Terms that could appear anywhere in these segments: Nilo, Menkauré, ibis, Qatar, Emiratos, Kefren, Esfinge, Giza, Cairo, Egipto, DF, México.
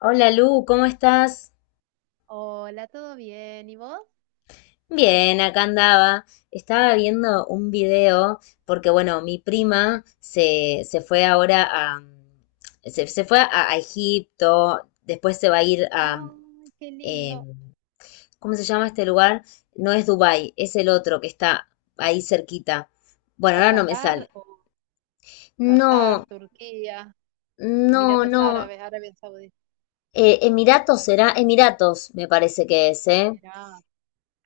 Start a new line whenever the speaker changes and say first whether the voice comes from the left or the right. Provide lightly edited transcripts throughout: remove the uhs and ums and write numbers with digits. left: Hola Lu, ¿cómo estás?
right: Hola, ¿todo bien? ¿Y vos?
left: Bien, acá andaba. Estaba viendo un video porque, bueno, mi prima se fue ahora a... Se fue a Egipto, después se va a ir a...
right: Ay, qué lindo.
left: em, ¿cómo se llama este lugar? No es Dubái, es el otro que está ahí cerquita. Bueno,
right: ¿A
left: ahora no me
right: Qatar
left: sale.
right: o
left: No,
right: Qatar, Turquía,
left: no,
right: Emiratos
left: no.
right: Árabes, Arabia Saudita?
left: Emiratos será, Emiratos me parece que es, ¿eh?
right: Emiratos,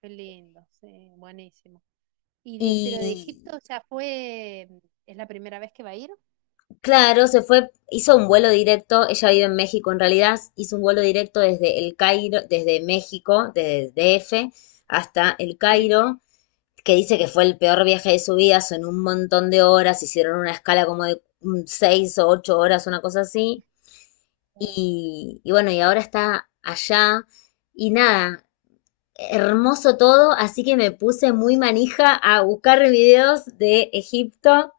right: qué lindo, sí, buenísimo. ¿Y pero de
left: Y
right: Egipto ya fue, es la primera vez que va a ir?
left: claro, se fue, hizo un vuelo directo, ella vive en México en realidad, hizo un vuelo directo desde el Cairo, desde México, desde DF hasta el
right: Sí.
left: Cairo, que dice que fue el peor viaje de su vida, son un montón de horas, hicieron una escala como de seis o ocho horas, una cosa así,
right: O-
left: y bueno, y ahora está allá, y nada, hermoso todo, así que me puse muy manija a buscar videos de Egipto,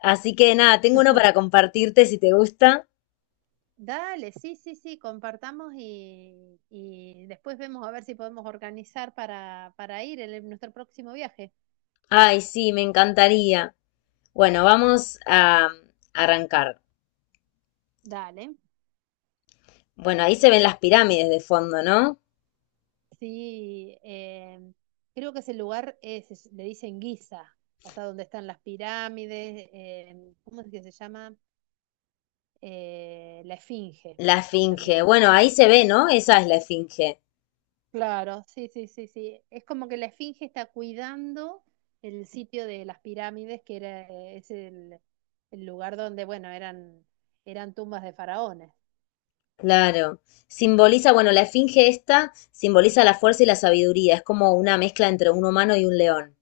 left: así que nada, tengo uno para compartirte si te gusta.
right: Dale, sí, sí, sí, compartamos y después vemos a ver si podemos organizar para ir nuestro próximo viaje.
left: Ay, sí, me encantaría. Bueno, vamos a arrancar.
right: Dale.
left: Bueno, ahí se ven las pirámides de fondo, ¿no?
right: Sí, creo que ese lugar es, le dicen Giza, o sea, donde están las pirámides, ¿cómo es que se llama? La Esfinge
left: La esfinge.
right: también.
left: Bueno, ahí se ve, ¿no? Esa es la esfinge.
right: Claro, sí, sí, sí, sí. Es como que la Esfinge está cuidando el sitio de las pirámides, es el lugar donde, bueno, eran tumbas de faraones.
left: Claro. Simboliza, bueno, la esfinge esta simboliza la fuerza y la sabiduría. Es como una mezcla entre un humano y un león.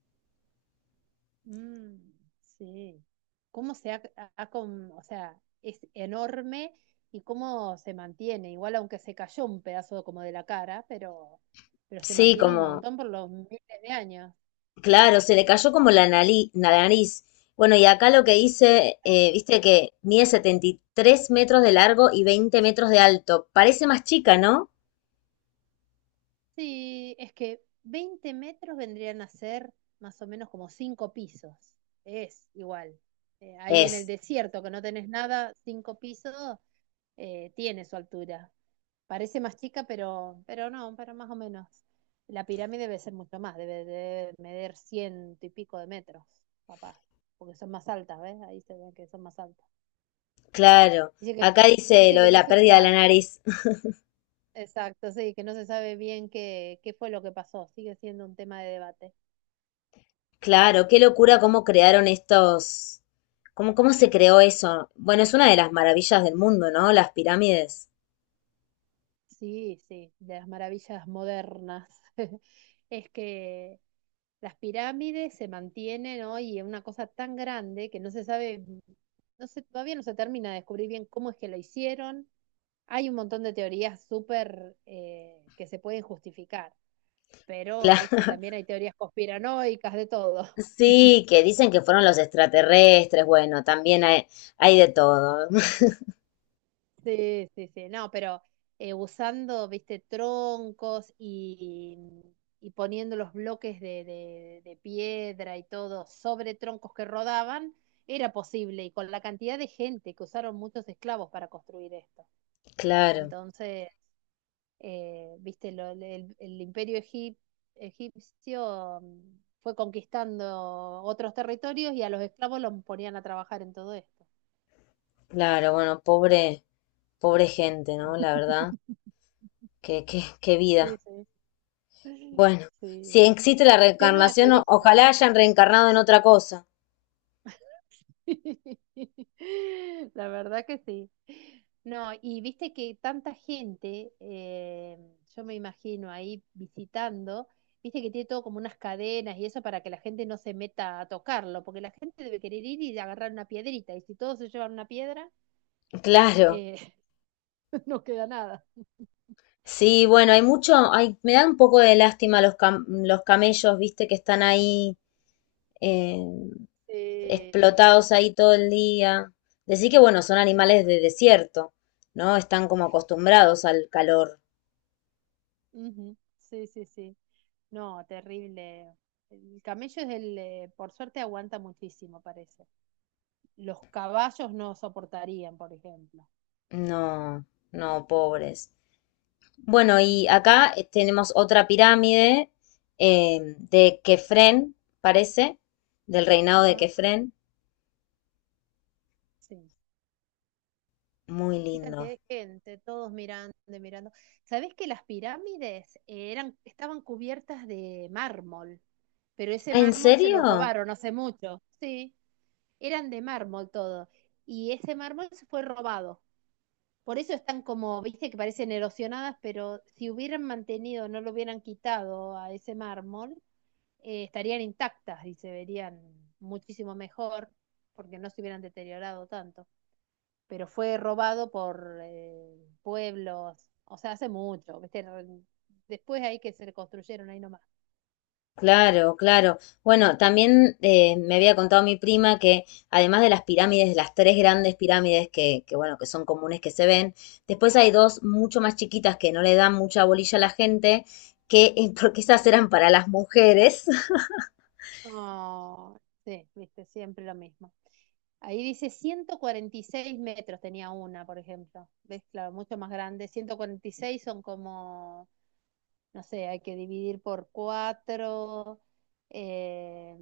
right: Mm, sí. ¿Cómo se ha, ha con- o sea, es enorme y cómo se mantiene? Igual aunque se cayó un pedazo como de la cara, pero se
left: Sí,
right: mantiene un
left: como,
right: montón por los miles de años.
left: claro, se le cayó como la la nariz. Bueno, y acá lo que hice, viste que mide 73 metros de largo y 20 metros de alto. Parece más chica, ¿no?
right: Sí, es que 20 metros vendrían a ser más o menos como 5 pisos. Es igual. Ahí en el
left: Es.
right: desierto, que no tenés nada, 5 pisos, tiene su altura. Parece más chica, pero no, pero más o menos. La pirámide debe ser mucho más, debe medir ciento y pico de metros, papá, porque son más altas, ¿ves? Ahí se ve que son más altas.
left: Claro,
right: Dice que,
left: acá dice
right: Dice
left: lo
right: que
left: de
right: no
left: la
right: se
left: pérdida de la
right: sabe,
left: nariz.
right: exacto, sí, que no se sabe bien qué fue lo que pasó, sigue siendo un tema de debate.
left: Claro, qué locura
right: Sí.
left: cómo crearon estos, cómo, cómo se creó eso. Bueno, es una de las maravillas del mundo, ¿no? Las pirámides.
right: Sí, sí, de las maravillas modernas. Es que las pirámides se mantienen hoy en una cosa tan grande que no se sabe, todavía no se termina de descubrir bien cómo es que la hicieron. Hay un montón de teorías súper que se pueden justificar, pero,
left: Claro,
right: viste, también hay teorías conspiranoicas de todo.
left: sí, que dicen que fueron los extraterrestres. Bueno, también hay de todo.
right: Sí, sí, sí, no, pero usando, viste, troncos y poniendo los bloques de piedra y todo sobre troncos que rodaban, era posible y con la cantidad de gente que usaron muchos esclavos para construir esto.
left: Claro,
right: Entonces, viste, el imperio egipcio fue conquistando otros territorios y a los esclavos los ponían a trabajar en todo esto.
left: claro, bueno, pobre, pobre gente, ¿no? La verdad, qué, qué, qué
right: Sí,
left: vida.
right: sí.
left: Bueno, si
right: Sí,
left: existe la
right: lleno de
left: reencarnación,
right: turistas.
left: ojalá hayan reencarnado en otra cosa.
right: La verdad que sí. No, y viste que tanta gente, yo me imagino ahí visitando, viste que tiene todo como unas cadenas y eso para que la gente no se meta a tocarlo, porque la gente debe querer ir y agarrar una piedrita, y si todos se llevan una piedra,
left: Claro.
right: eh, no queda nada.
left: Sí, bueno, hay mucho, hay, me dan un poco de lástima los los camellos, viste, que están ahí eh,
right: Sí,
left: explotados ahí todo el día. Decir que, bueno, son animales de desierto, ¿no? Están como acostumbrados al calor.
right: ujú, sí, sí, sí. No, terrible. El camello por suerte aguanta muchísimo, parece. Los caballos no soportarían, por ejemplo.
left: No, no, pobres. Bueno, y
right: Mm,
left: acá tenemos otra pirámide de Kefren, parece, del reinado de
right: ajá.
left: Kefren.
right: Sí.
left: Muy
right: Qué cantidad
left: lindo.
right: de gente, todos mirando, mirando. ¿Sabés que las pirámides estaban cubiertas de mármol? Pero ese
left: Ah, ¿en
right: mármol se lo
left: serio?
right: robaron hace mucho. Sí, eran de mármol todo. Y ese mármol se fue robado. Por eso están como, viste, que parecen erosionadas, pero si hubieran mantenido, no lo hubieran quitado a ese mármol, estarían intactas y se verían muchísimo mejor porque no se hubieran deteriorado tanto. Pero fue robado por pueblos, o sea, hace mucho, viste, después ahí que se construyeron ahí nomás.
left: Claro, claro. Bueno, también me había contado mi prima que además de las pirámides, de las tres grandes pirámides que, bueno, que son comunes que se ven, después hay dos mucho más chiquitas que no le dan mucha bolilla a la gente, que porque esas eran para las mujeres,
right: Oh, sí, viste, siempre lo mismo. Ahí dice 146 metros tenía una, por ejemplo. ¿Ves? Claro, mucho más grande. 146 son como, no sé, hay que dividir por cuatro, eh,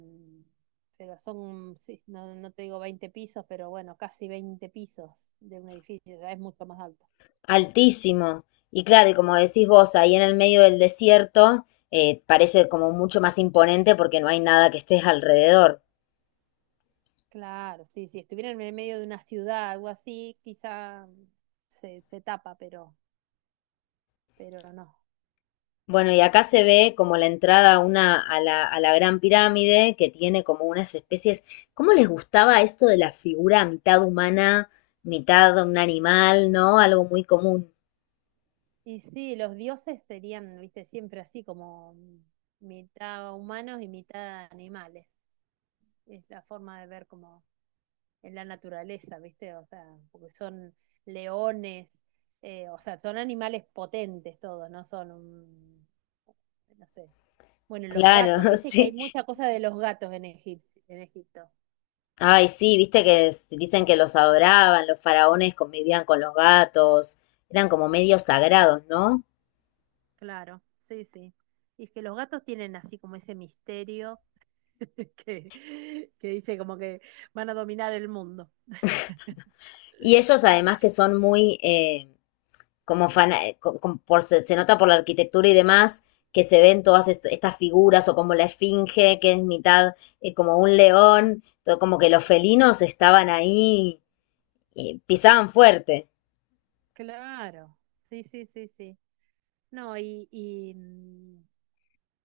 right: pero son, sí, no, no te digo 20 pisos, pero bueno, casi 20 pisos de un edificio, ya es mucho más alto.
left: altísimo. Y claro, y como decís vos, ahí en el medio del desierto, parece como mucho más imponente porque no hay nada que estés alrededor.
right: Claro, sí, si estuviera en el medio de una ciudad, algo así, quizá se tapa, pero no.
left: Bueno, y acá se ve como la entrada a una, a la Gran Pirámide, que tiene como unas especies. ¿Cómo les gustaba esto de la figura mitad humana, mitad un animal, ¿no? Algo muy común.
right: Y sí, los dioses serían, viste, siempre así como mitad humanos y mitad animales. Es la forma de ver como en la naturaleza, viste, o sea, porque son leones, o sea, son animales potentes todos, no sé. Bueno, los gatos,
left: Claro,
right: viste que hay
left: sí.
right: mucha cosa de los gatos en Egipto.
left: Ay, sí, viste que dicen que los adoraban, los faraones convivían con los gatos, eran como medios sagrados, ¿no?
right: Claro, sí, sí. Y es que los gatos tienen así como ese misterio que, que dice como que van a dominar el mundo.
left: Y ellos además que son muy, como fan por, se nota por la arquitectura y demás, que se ven todas estas figuras o como la esfinge, que es mitad como un león, todo como que los felinos estaban ahí, pisaban fuerte.
right: Claro, sí, sí, sí, sí. No,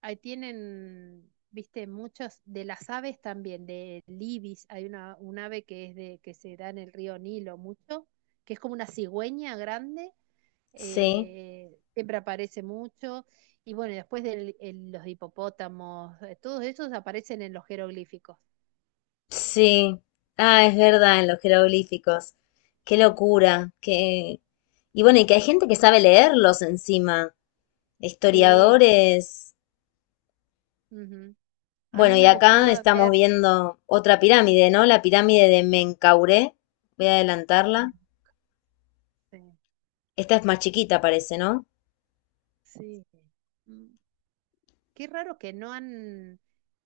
right: ahí tienen, viste, muchos, de las aves también, de ibis, un ave que es de, que se da en el río Nilo mucho, que es como una cigüeña grande,
left: Sí,
right: siempre aparece mucho, y bueno, y después de los hipopótamos, todos esos aparecen en los jeroglíficos.
left: sí. Ah, es verdad, en los jeroglíficos. Qué locura, qué... Y bueno, y que hay gente que sabe leerlos encima,
right: Sí, sí.
left: historiadores.
right: Ujú. A mí
left: Bueno, y
right: me
left: acá
right: gustaba
left: estamos
right: ver,
left: viendo otra pirámide, ¿no? La pirámide de Menkauré. Voy a adelantarla.
right: sí.
left: Esta es más chiquita, parece, ¿no?
right: Sí. Mm. Qué raro que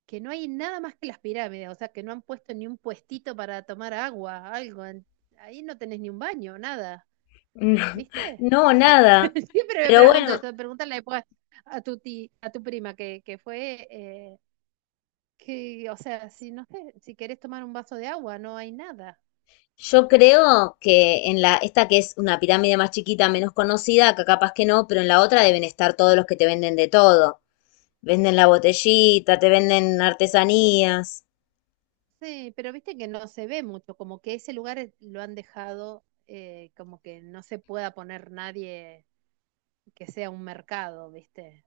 right: que no hay nada más que las pirámides, o sea, que no han puesto ni un puestito para tomar agua, algo. Ahí no tenés ni un baño, nada.
left: No,
right: ¿Viste?
left: no, nada.
right: Siempre me
left: Pero
right: pregunto
left: bueno,
right: eso, pregúntale después a tu prima que fue, o sea, si no sé, si querés tomar un vaso de agua, no hay nada.
left: yo creo que en la, esta que es una pirámide más chiquita, menos conocida, acá capaz que no, pero en la otra deben estar todos los que te venden de todo. Venden la botellita, te venden artesanías.
right: Sí, pero viste que no se ve mucho, como que ese lugar lo han dejado, como que no se pueda poner nadie que sea un mercado, ¿viste?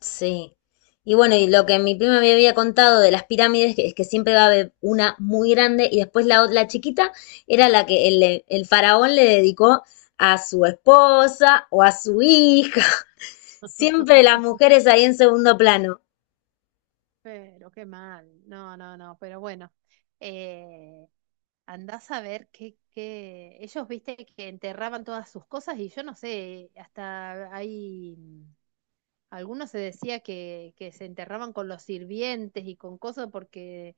left: Sí. Y bueno, y lo que mi prima me había contado de las pirámides es que siempre va a haber una muy grande y después la, la chiquita era la que el faraón le dedicó a su esposa o a su hija. Siempre las mujeres ahí en segundo plano.
right: Pero qué mal. No, no, no, pero bueno. Eh, andás a ver qué. Ellos, viste, que enterraban todas sus cosas y yo no sé, hasta hay. Algunos se decía que se enterraban con los sirvientes y con cosas porque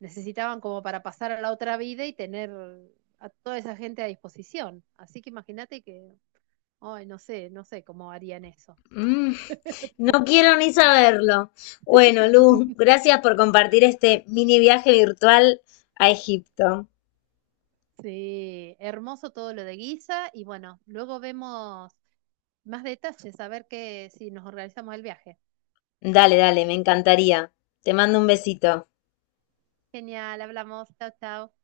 right: necesitaban como para pasar a la otra vida y tener a toda esa gente a disposición. Así que imagínate que, ay, no sé cómo harían eso.
left: Mm, no quiero ni saberlo. Bueno, Luz, gracias por compartir este mini viaje virtual a Egipto.
right: Sí, hermoso todo lo de Guisa y bueno, luego vemos más detalles, a ver que, si nos organizamos el viaje.
left: Dale, dale, me encantaría. Te mando un besito.
right: Genial, hablamos, chao, chao.